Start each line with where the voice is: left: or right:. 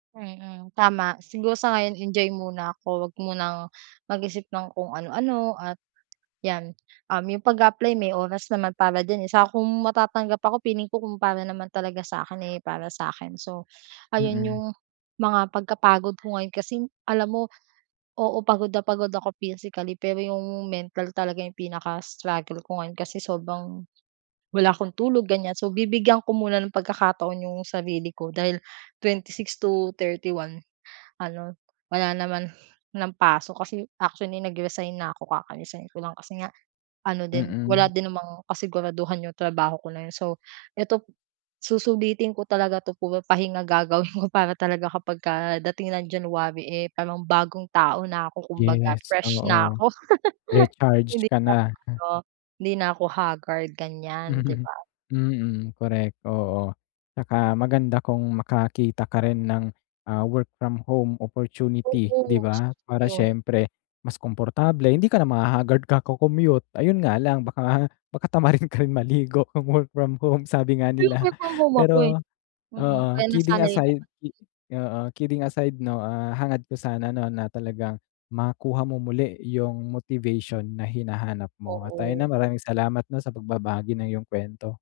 right: Mm, tama siguro sa ngayon enjoy muna ako huwag munang mag-isip ng kung ano-ano at yan, um, yung pag-a-apply may oras naman para diyan, eh, saka kung matatanggap ako feeling ko kung para naman talaga sa akin, eh, para sa akin so, ayun
left: Mm.
right: yung mga pagka-pagod ko ngayon kasi alam mo, oo. pagod na pagod ako physically pero yung mental talaga yung pinaka-struggle ko ngayon kasi sobrang, wala akong tulog ganyan so bibigyan ko muna ng pagkakataon 'yong sarili ko dahil 26 to 31 ano, wala naman ng pasok kasi actually nag-resign na ako, kaka-resign ko lang kasi nga, ano din, wala
left: Mm.
right: din namang kasiguraduhan 'yong trabaho ko na yun so, eto susulitin ko talaga 'to puro pahinga gagawin ko para talaga kapagka dating ng January, eh, parang bagong tao na ako kumbaga
left: Yes,
right: fresh na
left: oo.
right: ako.
left: Recharge
right: Hindi
left: ka
right: na
left: na,
right: ako
left: m
right: ano, hindi na ako haggard ganyan, 'di ba?
left: Mm, correct, oo. Tsaka maganda kung makakita ka rin ng, ah, work from home opportunity, 'di
right: Oo,
left: ba? Para
right: 'yun.
left: siyempre mas komportable, hindi ka na ma-hahaggard kaka-commute ayun nga lang baka baka tamarin ka rin maligo kung work from home sabi nga
right: Pero
left: nila.
right: work from home ako, eh.
left: Pero,
right: Mm,
left: oo,
right: kaya
left: kidding
right: nasanay
left: aside,
right: naman.
left: i oo, kidding aside 'no, ah, hangad ko sana 'no na talagang makuha mo muli yung motivation na hinahanap mo at ayun,
right: Oo.
left: ah, maraming salamat 'no sa pagbabahagi ng iyong kuwento.